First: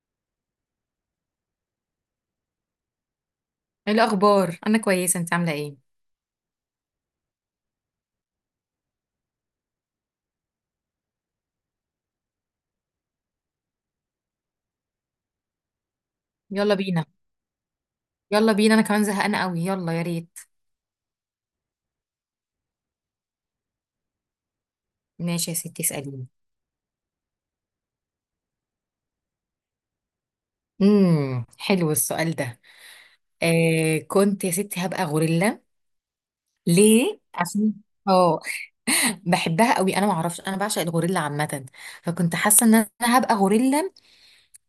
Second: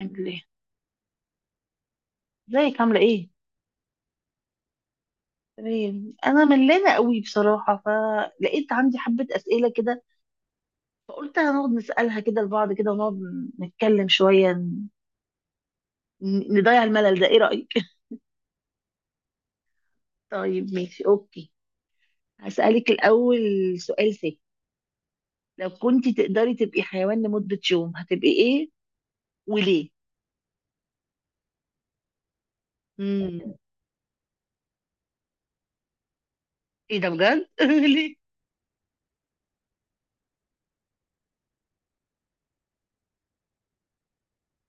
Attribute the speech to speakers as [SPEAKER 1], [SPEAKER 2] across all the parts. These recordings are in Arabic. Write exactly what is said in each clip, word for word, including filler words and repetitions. [SPEAKER 1] عامل ايه؟ ازيك؟ عامله ايه؟
[SPEAKER 2] ايه الاخبار؟ انا كويسه، انت عامله ايه؟
[SPEAKER 1] تمام، انا ملانه قوي بصراحه، فلقيت عندي حبه اسئله كده، فقلت هنقعد نسالها كده لبعض كده، ونقعد نتكلم شويه ن-
[SPEAKER 2] يلا
[SPEAKER 1] نضيع
[SPEAKER 2] بينا.
[SPEAKER 1] الملل ده. ايه رايك؟
[SPEAKER 2] يلا بينا، انا كمان زهقانه قوي، يلا يا ريت.
[SPEAKER 1] طيب ماشي اوكي، هسالك الاول سؤال سهل.
[SPEAKER 2] ماشي يا
[SPEAKER 1] لو
[SPEAKER 2] ستي،
[SPEAKER 1] كنت
[SPEAKER 2] اساليني.
[SPEAKER 1] تقدري تبقي حيوان لمده يوم، هتبقي ايه؟ وليه؟
[SPEAKER 2] امم حلو السؤال ده.
[SPEAKER 1] امم
[SPEAKER 2] آه، كنت يا ستي هبقى غوريلا.
[SPEAKER 1] ايه ده
[SPEAKER 2] ليه؟
[SPEAKER 1] بجد؟
[SPEAKER 2] عشان
[SPEAKER 1] ليه؟
[SPEAKER 2] اه، بحبها قوي، انا ما اعرفش، انا بعشق الغوريلا عامه، فكنت حاسه ان انا هبقى غوريلا.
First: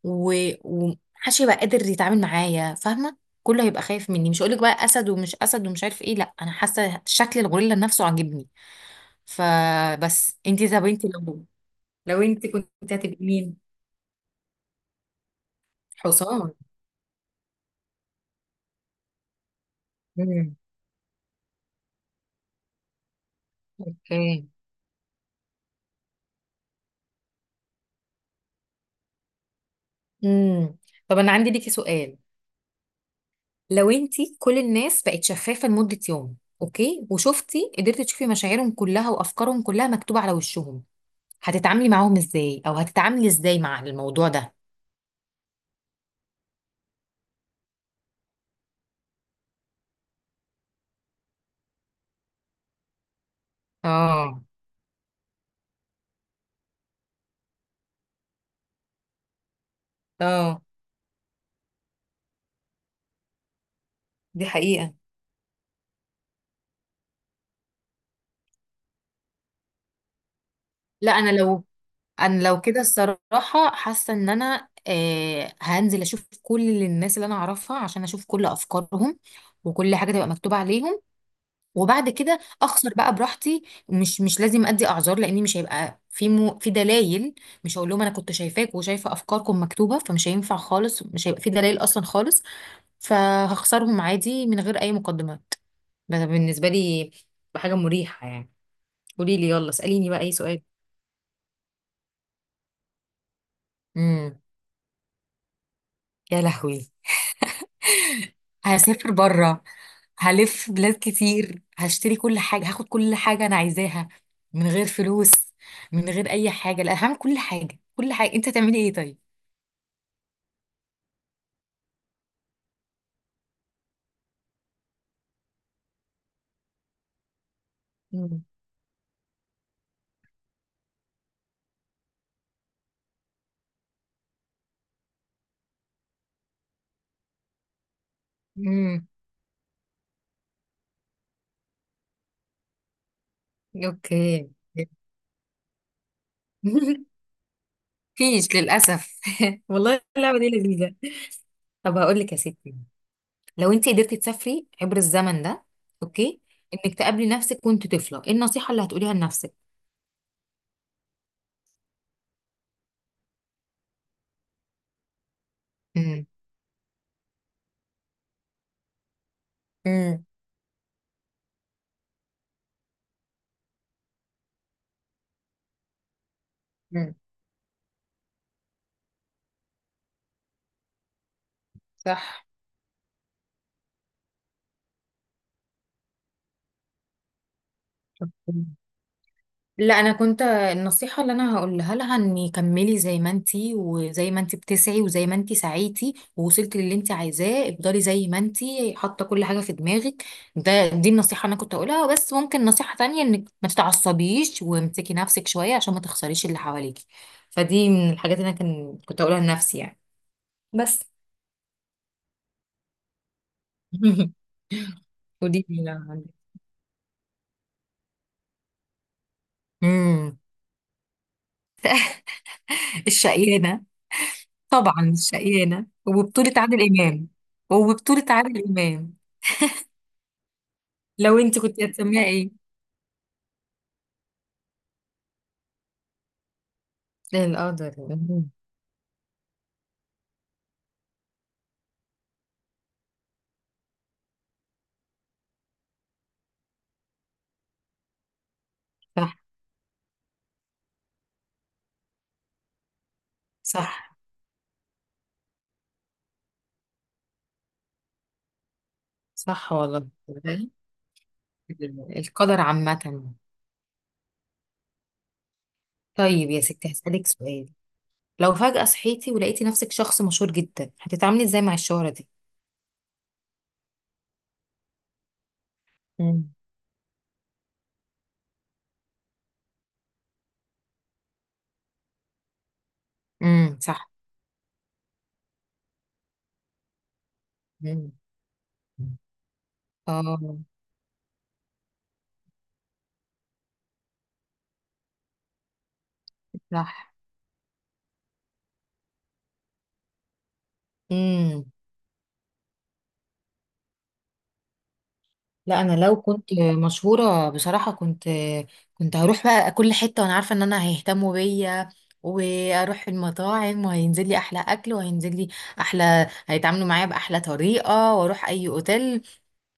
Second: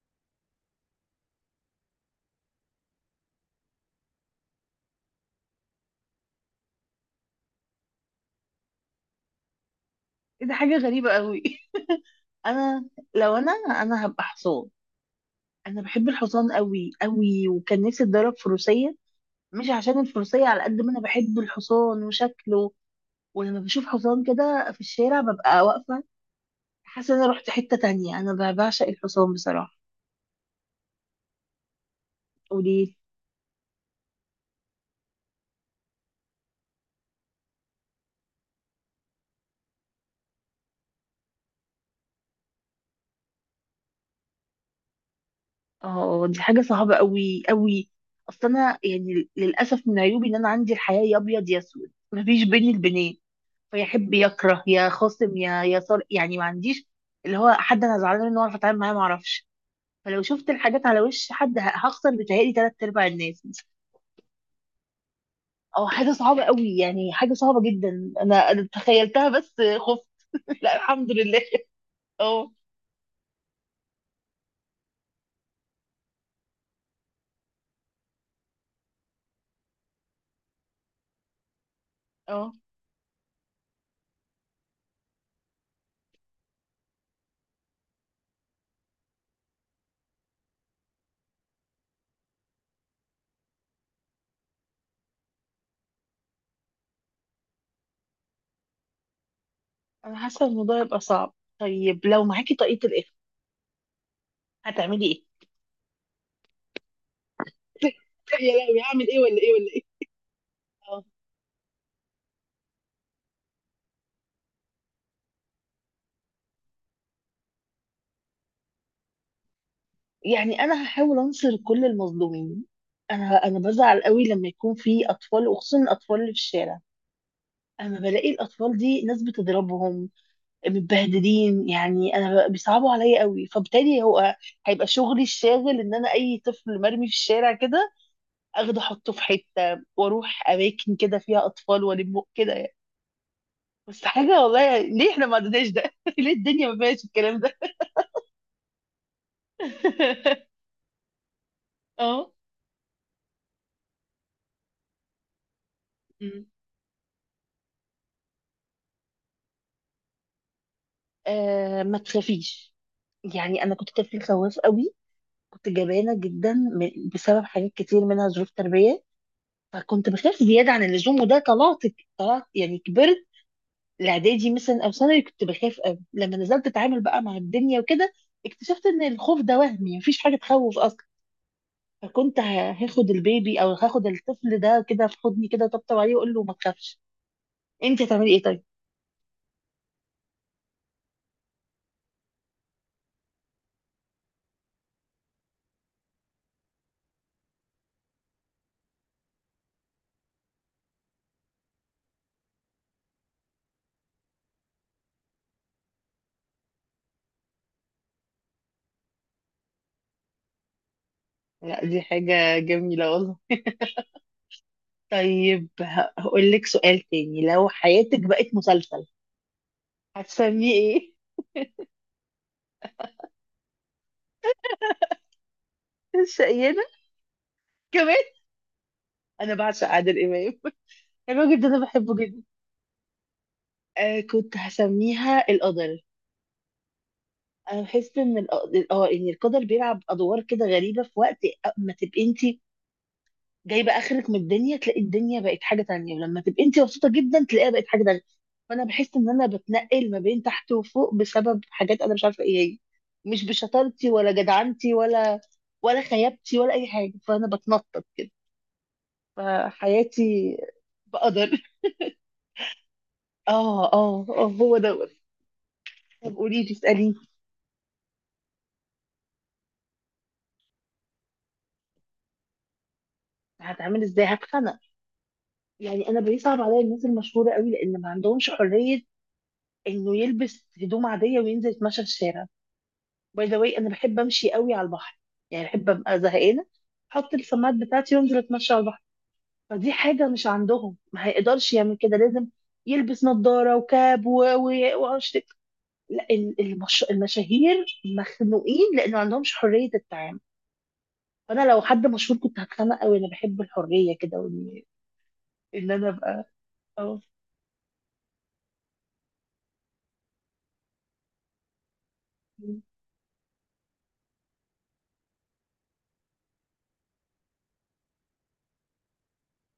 [SPEAKER 2] و... ومحدش يبقى قادر يتعامل معايا، فاهمه؟ كله هيبقى خايف مني. مش هقولك بقى اسد ومش اسد ومش عارف ايه، لا انا حاسه شكل الغوريلا نفسه عاجبني. فبس
[SPEAKER 1] إيه ده؟
[SPEAKER 2] انتي
[SPEAKER 1] حاجه
[SPEAKER 2] طب انتي
[SPEAKER 1] غريبه قوي.
[SPEAKER 2] لو لو انت كنت
[SPEAKER 1] انا؟
[SPEAKER 2] هتبقي
[SPEAKER 1] لو انا
[SPEAKER 2] مين؟
[SPEAKER 1] انا هبقى حصان. انا بحب الحصان
[SPEAKER 2] حصان.
[SPEAKER 1] قوي قوي، وكان نفسي اتدرب فروسيه. مش عشان الفروسية،
[SPEAKER 2] امم.
[SPEAKER 1] على قد ما انا بحب الحصان وشكله. ولما بشوف حصان
[SPEAKER 2] اوكي.
[SPEAKER 1] كده في الشارع ببقى واقفة، حاسة ان انا رحت حتة تانية. انا ب- بعشق الحصان بصراحة.
[SPEAKER 2] امم. طب انا عندي ليكي سؤال.
[SPEAKER 1] وليه؟
[SPEAKER 2] لو انت كل الناس بقت شفافة لمدة يوم، اوكي، وشفتي قدرتي تشوفي مشاعرهم كلها وافكارهم كلها مكتوبة على وشهم، هتتعاملي معاهم ازاي؟ او هتتعاملي ازاي مع الموضوع ده؟
[SPEAKER 1] اه دي حاجة صعبة قوي قوي. اصل انا يعني للأسف من عيوبي ان انا عندي الحياة يا ابيض يا اسود، مفيش بيني البنين. فيحب
[SPEAKER 2] اه.
[SPEAKER 1] يكره، يا خاصم، يا يا صار يعني ما عنديش. اللي هو حد انا زعلانة منه واعرف اتعامل معاه، ما اعرفش. فلو شفت
[SPEAKER 2] اه
[SPEAKER 1] الحاجات على وش حد، ه- هخسر بتهيألي تلات ارباع الناس.
[SPEAKER 2] دي حقيقة.
[SPEAKER 1] اه حاجة صعبة قوي، يعني حاجة صعبة جدا. انا انا تخيلتها بس خفت. لا الحمد
[SPEAKER 2] لا انا
[SPEAKER 1] لله.
[SPEAKER 2] لو، انا
[SPEAKER 1] اه،
[SPEAKER 2] لو كده الصراحه حاسه ان انا آه هنزل اشوف كل الناس اللي انا اعرفها عشان اشوف كل افكارهم، وكل حاجه تبقى مكتوبه عليهم، وبعد كده
[SPEAKER 1] اه.
[SPEAKER 2] اخسر بقى براحتي. مش مش لازم ادي اعذار، لاني مش هيبقى في مو، في دلائل. مش هقول لهم انا كنت شايفاك وشايفه افكاركم مكتوبه، فمش هينفع خالص، مش هيبقى في دلائل اصلا خالص، فهخسرهم عادي من غير اي مقدمات. ده بالنسبه لي حاجه مريحه يعني. قولي لي، يلا اساليني
[SPEAKER 1] انا
[SPEAKER 2] بقى اي
[SPEAKER 1] حاسة
[SPEAKER 2] سؤال.
[SPEAKER 1] الموضوع يبقى صعب. طيب لو معاكي طاقية الإخفاء،
[SPEAKER 2] امم
[SPEAKER 1] هتعملي ايه؟
[SPEAKER 2] يا لهوي.
[SPEAKER 1] يا لهوي! هعمل
[SPEAKER 2] هسافر
[SPEAKER 1] ايه ولا ايه
[SPEAKER 2] بره،
[SPEAKER 1] ولا ايه؟
[SPEAKER 2] هلف بلاد
[SPEAKER 1] اه،
[SPEAKER 2] كتير، هشتري كل حاجة، هاخد كل حاجة أنا عايزاها من غير فلوس، من غير أي حاجة. لا، هعمل كل حاجة، كل حاجة. أنت هتعملي إيه طيب؟
[SPEAKER 1] يعني انا هحاول انصر كل المظلومين. انا انا بزعل قوي لما يكون في اطفال، وخصوصا الاطفال اللي في الشارع، اما بلاقي
[SPEAKER 2] مم.
[SPEAKER 1] الاطفال دي ناس بتضربهم متبهدلين. يعني انا ب- بيصعبوا عليا قوي، فبالتالي هو هيبقى شغلي الشاغل ان انا اي طفل مرمي في الشارع كده اخده
[SPEAKER 2] امم.
[SPEAKER 1] احطه في حته، واروح اماكن كده فيها اطفال والم كده يعني. بس حاجه
[SPEAKER 2] أوكي.
[SPEAKER 1] والله يعني، ليه احنا ما عندناش ده؟ ليه الدنيا ما فيهاش الكلام ده؟
[SPEAKER 2] مفيش للأسف. والله اللعبة دي لذيذة. طب هقول
[SPEAKER 1] اه.
[SPEAKER 2] لك يا ستي، لو أنت قدرتي تسافري عبر الزمن ده، أوكي،
[SPEAKER 1] مم.
[SPEAKER 2] إنك تقابلي نفسك وأنت طفلة، إيه النصيحة اللي هتقوليها لنفسك؟
[SPEAKER 1] آه، ما تخافيش. يعني انا كنت طفل خواف قوي، كنت جبانه
[SPEAKER 2] امم.
[SPEAKER 1] جدا م- بسبب حاجات كتير منها ظروف تربيه، فكنت
[SPEAKER 2] مم.
[SPEAKER 1] بخاف زياده عن اللزوم. وده طلعت، طلعت يعني كبرت. الاعدادي مثلا او ثانوي كنت بخاف قوي. لما نزلت اتعامل
[SPEAKER 2] مم.
[SPEAKER 1] بقى مع الدنيا وكده، اكتشفت ان الخوف ده وهمي، مفيش حاجه تخوف اصلا. فكنت
[SPEAKER 2] صح.
[SPEAKER 1] ه- هاخد البيبي او هاخد الطفل ده كده في حضني كده طبطب عليه واقول له ما تخافش. انت هتعملي ايه طيب؟
[SPEAKER 2] لا، انا كنت النصيحه اللي انا هقولها لها اني كملي زي ما انتي، وزي ما انتي بتسعي، وزي ما انتي سعيتي ووصلتي للي انتي عايزاه، افضلي زي ما انتي حاطه كل حاجه في دماغك. ده دي النصيحه اللي انا كنت هقولها، بس ممكن نصيحه تانية انك ما تتعصبيش وامسكي نفسك شويه عشان ما تخسريش اللي حواليكي. فدي من الحاجات اللي انا كان كنت هقولها لنفسي يعني. بس.
[SPEAKER 1] لا دي حاجه جميله والله.
[SPEAKER 2] ودي؟
[SPEAKER 1] طيب ه- هقول لك سؤال تاني. لو حياتك بقت مسلسل،
[SPEAKER 2] امم.
[SPEAKER 1] هتسميه ايه؟
[SPEAKER 2] الشقيانه. طبعا الشقيانه، وبطوله عادل
[SPEAKER 1] الشقيانة
[SPEAKER 2] امام.
[SPEAKER 1] كمان!
[SPEAKER 2] وبطوله عادل امام.
[SPEAKER 1] انا بعشق عادل امام.
[SPEAKER 2] لو
[SPEAKER 1] الراجل
[SPEAKER 2] انت
[SPEAKER 1] ده انا
[SPEAKER 2] كنت
[SPEAKER 1] بحبه
[SPEAKER 2] هتسميها
[SPEAKER 1] جدا.
[SPEAKER 2] ايه؟
[SPEAKER 1] آه كنت هسميها القدر. أنا
[SPEAKER 2] القدر.
[SPEAKER 1] بحس ان
[SPEAKER 2] مم.
[SPEAKER 1] الق- اه ان القدر بيلعب ادوار كده غريبه، في وقت ما تبقي انت جايبه اخرك من الدنيا تلاقي الدنيا بقت حاجه تانية، ولما تبقي انت مبسوطه جدا تلاقيها بقت حاجه تانية. فانا بحس ان
[SPEAKER 2] صح.
[SPEAKER 1] انا بتنقل ما بين تحت وفوق بسبب حاجات انا مش عارفه ايه هي. مش بشطارتي،
[SPEAKER 2] صح.
[SPEAKER 1] ولا جدعنتي، ولا ولا خيابتي، ولا اي حاجه، فانا بتنطط كده.
[SPEAKER 2] صح والله.
[SPEAKER 1] فحياتي بقدر.
[SPEAKER 2] القدر عامة.
[SPEAKER 1] اه اه اه، هو دوت. طب
[SPEAKER 2] طيب يا
[SPEAKER 1] قولي لي،
[SPEAKER 2] ستي،
[SPEAKER 1] اسالي.
[SPEAKER 2] هسألك سؤال. لو فجأة صحيتي ولقيتي نفسك شخص مشهور جدا، هتتعاملي ازاي مع الشهرة دي؟
[SPEAKER 1] هتعمل ازاي؟ هتخنق. يعني انا
[SPEAKER 2] امم.
[SPEAKER 1] بيصعب عليا الناس المشهوره قوي، لان ما عندهمش حريه انه يلبس هدوم عاديه وينزل يتمشى في الشارع. باي ذا واي،
[SPEAKER 2] امم.
[SPEAKER 1] انا
[SPEAKER 2] صح.
[SPEAKER 1] بحب امشي قوي على البحر، يعني بحب ابقى زهقانه احط السماعات
[SPEAKER 2] امم.
[SPEAKER 1] بتاعتي وانزل اتمشى على البحر. فدي حاجه مش
[SPEAKER 2] اه.
[SPEAKER 1] عندهم، ما هيقدرش يعمل كده، لازم يلبس نظاره وكاب و- و- وعش. لا ال- المش...
[SPEAKER 2] صح.
[SPEAKER 1] المشاهير مخنوقين، لان ما عندهمش حريه التعامل.
[SPEAKER 2] امم.
[SPEAKER 1] فانا لو حد مشهور كنت هتخانق قوي. انا بحب الحريه كده، وإن-
[SPEAKER 2] لا
[SPEAKER 1] ان
[SPEAKER 2] انا
[SPEAKER 1] انا
[SPEAKER 2] لو
[SPEAKER 1] ابقى.
[SPEAKER 2] كنت
[SPEAKER 1] أه.
[SPEAKER 2] مشهوره بصراحه، كنت كنت هروح بقى كل حته وانا عارفه ان انا هيهتموا بيا، واروح المطاعم وهينزل لي احلى اكل، وهينزل لي احلى، هيتعاملوا معايا باحلى طريقه، واروح اي اوتيل.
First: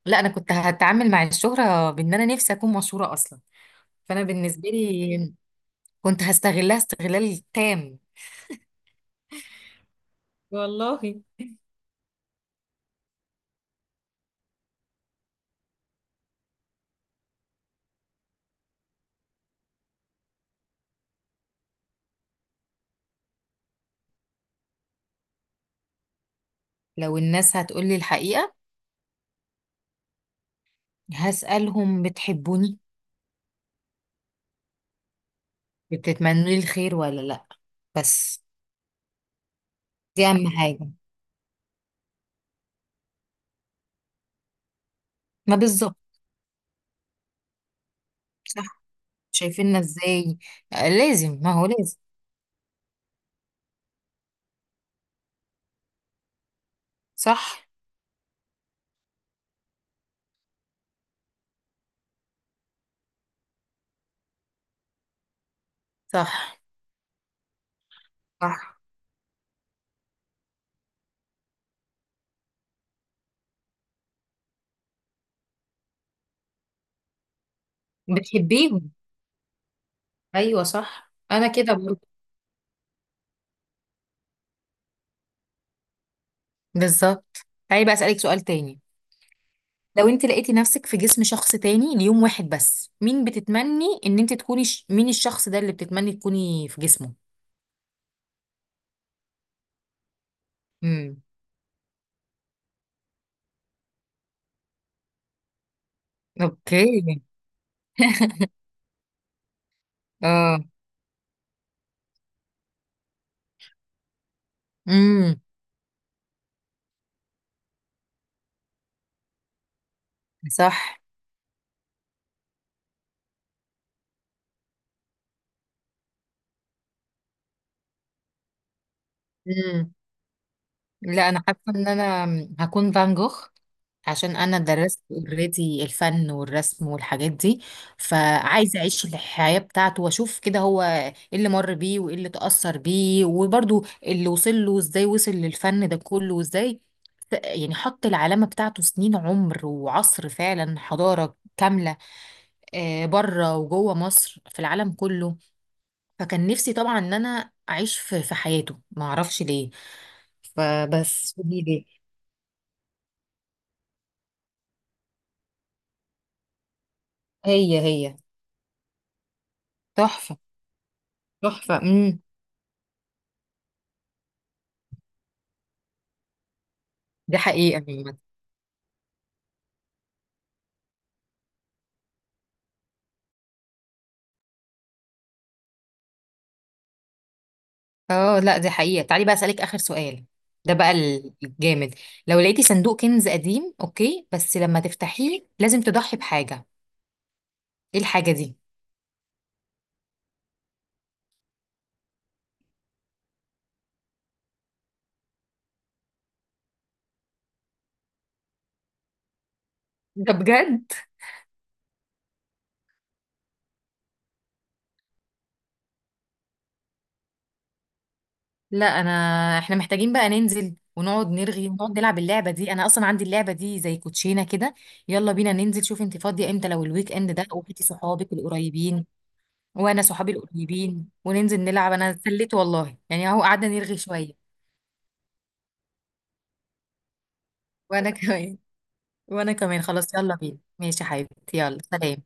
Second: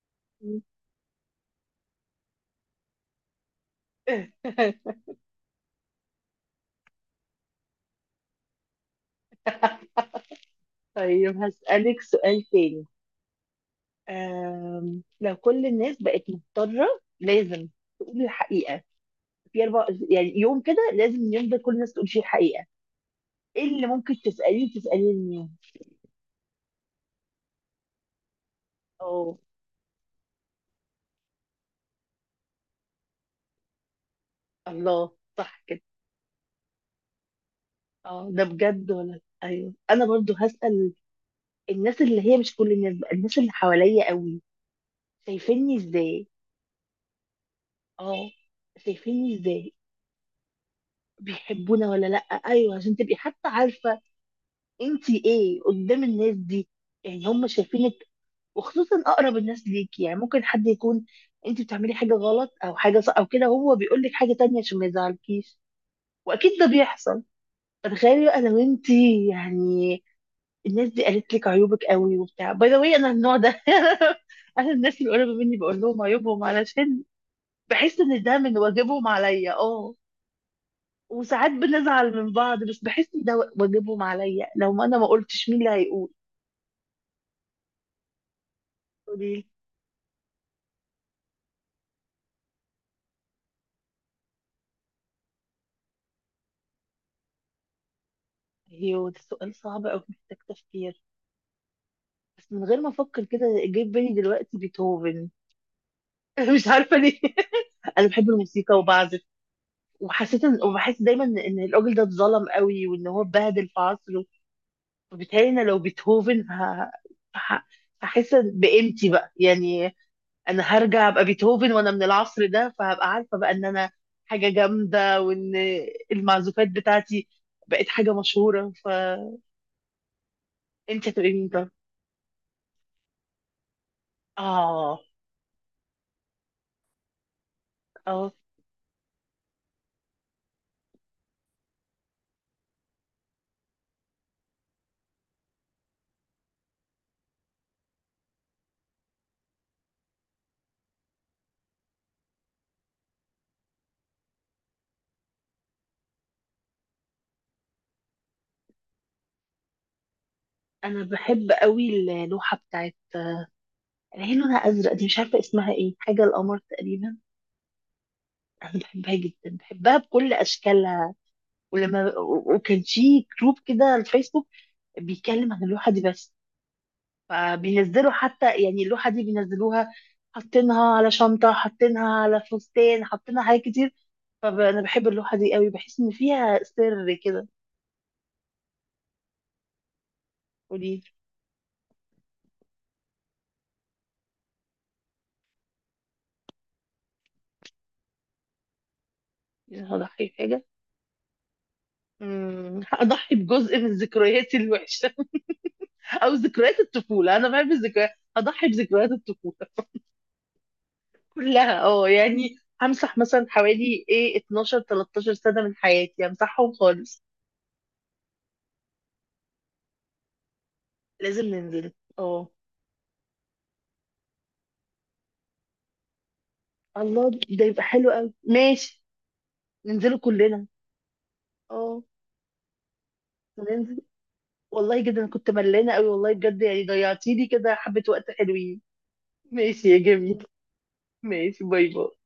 [SPEAKER 2] لا، انا كنت هتعامل مع الشهره بان انا نفسي اكون مشهوره اصلا، فانا بالنسبه لي كنت هستغلها استغلال تام والله.
[SPEAKER 1] طيب هسألك سؤال تاني. آم، لو كل الناس بقت مضطرة لازم تقول الحقيقة، في أربع يعني يوم كده لازم اليوم ده كل الناس تقول فيه الحقيقة، إيه اللي ممكن تسأليه تسأليه اليوم؟
[SPEAKER 2] لو الناس هتقولي الحقيقه،
[SPEAKER 1] اه.
[SPEAKER 2] هسالهم بتحبوني؟
[SPEAKER 1] الله. صح كده.
[SPEAKER 2] بتتمنوا لي الخير ولا لا؟
[SPEAKER 1] اه ده
[SPEAKER 2] بس
[SPEAKER 1] بجد؟ ولا أيوه، أنا
[SPEAKER 2] دي
[SPEAKER 1] برضو
[SPEAKER 2] اهم حاجه.
[SPEAKER 1] هسأل الناس اللي هي مش كل الناس بقى، الناس اللي حواليا قوي،
[SPEAKER 2] ما
[SPEAKER 1] شايفيني
[SPEAKER 2] بالظبط.
[SPEAKER 1] إزاي؟ اه.
[SPEAKER 2] صح.
[SPEAKER 1] شايفيني إزاي؟
[SPEAKER 2] شايفيننا ازاي؟ آه، لازم، ما هو
[SPEAKER 1] بيحبونا
[SPEAKER 2] لازم.
[SPEAKER 1] ولا لأ؟ أيوه، عشان تبقي حتى عارفة أنتي إيه قدام الناس دي. يعني هم
[SPEAKER 2] صح.
[SPEAKER 1] شايفينك، وخصوصا اقرب الناس ليك. يعني ممكن حد يكون انت بتعملي حاجه غلط او حاجه صح او كده هو بيقول لك حاجه تانية عشان ما يزعلكيش. واكيد
[SPEAKER 2] صح.
[SPEAKER 1] ده بيحصل. فتخيلي بقى لو
[SPEAKER 2] صح.
[SPEAKER 1] انت يعني الناس دي قالت لك عيوبك قوي وبتاع. باي ذا واي، انا النوع ده، انا الناس اللي قريبه مني بقول لهم عيوبهم علشان بحس ان ده من
[SPEAKER 2] بتحبيهم.
[SPEAKER 1] واجبهم عليا. اه.
[SPEAKER 2] ايوه صح، انا
[SPEAKER 1] وساعات
[SPEAKER 2] كده برضه.
[SPEAKER 1] بنزعل من بعض بس بحس ان ده واجبهم عليا، لو ما انا ما قلتش مين اللي هيقول؟
[SPEAKER 2] بالظبط. تعالي بقى اسالك سؤال تاني.
[SPEAKER 1] قولي لي.
[SPEAKER 2] لو انت لقيتي نفسك في جسم شخص تاني ليوم واحد بس، مين بتتمني ان انت تكوني ش... مين الشخص ده اللي بتتمني تكوني في جسمه؟
[SPEAKER 1] ايوه ده سؤال صعب قوي، محتاج تفكير.
[SPEAKER 2] امم.
[SPEAKER 1] بس من غير ما افكر كده جه في بالي دلوقتي بيتهوفن. مش عارفه ليه.
[SPEAKER 2] اوكي.
[SPEAKER 1] انا بحب الموسيقى وبعزف. وحسيت إن-
[SPEAKER 2] اه.
[SPEAKER 1] وبحس دايما ان الراجل ده اتظلم قوي، وان هو اتبهدل في عصره.
[SPEAKER 2] امم.
[SPEAKER 1] فبالتالي انا لو بيتهوفن ه- ه- هحس بقيمتي بقى يعني. انا
[SPEAKER 2] صح.
[SPEAKER 1] هرجع ابقى بيتهوفن وانا من العصر ده، فهبقى عارفه بقى ان انا حاجه جامده، وان المعزوفات بتاعتي بقت حاجه مشهوره. فانت
[SPEAKER 2] امم. لا
[SPEAKER 1] هتبقي
[SPEAKER 2] انا
[SPEAKER 1] مين
[SPEAKER 2] حاسه
[SPEAKER 1] طب؟
[SPEAKER 2] ان انا هكون فان جوخ، عشان انا
[SPEAKER 1] اه
[SPEAKER 2] درست اوريدي الفن والرسم والحاجات دي،
[SPEAKER 1] اه.
[SPEAKER 2] فعايزه اعيش الحياه بتاعته، واشوف كده هو ايه اللي مر بيه وايه اللي تاثر بيه، وبرده اللي وصل له ازاي، وصل للفن ده كله وازاي. ف- يعني حط العلامه بتاعته سنين عمر وعصر فعلا، حضاره كامله، آه، بره وجوه مصر في العالم كله. فكان نفسي طبعا ان انا اعيش في في حياته، ما اعرفش ليه،
[SPEAKER 1] انا
[SPEAKER 2] فبس
[SPEAKER 1] بحب
[SPEAKER 2] دي ليه.
[SPEAKER 1] قوي اللوحه بتاعت اللي هي لونها ازرق دي، مش عارفه اسمها ايه، حاجه القمر تقريبا.
[SPEAKER 2] هي هي.
[SPEAKER 1] انا بحبها جدا، بحبها بكل
[SPEAKER 2] تحفه.
[SPEAKER 1] اشكالها.
[SPEAKER 2] تحفه.
[SPEAKER 1] ولما وكان في جروب كده على الفيسبوك بيتكلم عن اللوحه دي بس.
[SPEAKER 2] دي حقيقة
[SPEAKER 1] فبينزلوا
[SPEAKER 2] عامة.
[SPEAKER 1] حتى يعني اللوحه دي بينزلوها، حاطينها على شنطه، حاطينها على فستان، حاطينها حاجات كتير. فانا بحب اللوحه دي قوي، بحس ان فيها سر كده.
[SPEAKER 2] اه لا دي حقيقة. تعالي بقى أسألك آخر سؤال، ده بقى
[SPEAKER 1] قولي
[SPEAKER 2] ال- الجامد. لو لقيتي صندوق كنز قديم، اوكي، بس لما تفتحيه لازم تضحي بحاجة، ايه الحاجة دي؟
[SPEAKER 1] لي. هضحي بحاجه. أمم، هضحي بجزء من ذكرياتي الوحشه. او ذكريات الطفوله، انا بحب الذكريات. هضحي بذكريات الطفوله
[SPEAKER 2] ده بجد؟
[SPEAKER 1] كلها. اه يعني همسح مثلا حوالي ايه اتناشر 13 سنة من حياتي، همسحهم خالص.
[SPEAKER 2] لا انا، احنا محتاجين بقى ننزل ونقعد
[SPEAKER 1] لازم
[SPEAKER 2] نرغي
[SPEAKER 1] ننزل.
[SPEAKER 2] ونقعد نلعب
[SPEAKER 1] اه
[SPEAKER 2] اللعبة دي، انا اصلا عندي اللعبة دي زي كوتشينة كده. يلا بينا ننزل، شوف انت فاضية امتى، لو الويك
[SPEAKER 1] الله
[SPEAKER 2] اند ده،
[SPEAKER 1] ده يبقى
[SPEAKER 2] وجبتي
[SPEAKER 1] حلو قوي،
[SPEAKER 2] صحابك
[SPEAKER 1] ماشي.
[SPEAKER 2] القريبين وانا
[SPEAKER 1] ننزله
[SPEAKER 2] صحابي
[SPEAKER 1] كلنا.
[SPEAKER 2] القريبين وننزل نلعب.
[SPEAKER 1] اه.
[SPEAKER 2] انا اتسليت والله يعني، اهو قعدنا نرغي
[SPEAKER 1] ننزل.
[SPEAKER 2] شوية.
[SPEAKER 1] والله جدا أنا كنت ملانة قوي والله بجد، يعني ضيعتي لي كده حبة
[SPEAKER 2] وانا
[SPEAKER 1] وقت
[SPEAKER 2] كمان،
[SPEAKER 1] حلوين.
[SPEAKER 2] وانا كمان.
[SPEAKER 1] ماشي يا
[SPEAKER 2] خلاص، يلا
[SPEAKER 1] جميل.
[SPEAKER 2] بينا، ماشي يا حبيبتي،
[SPEAKER 1] ماشي.
[SPEAKER 2] يلا
[SPEAKER 1] باي باي.
[SPEAKER 2] سلام.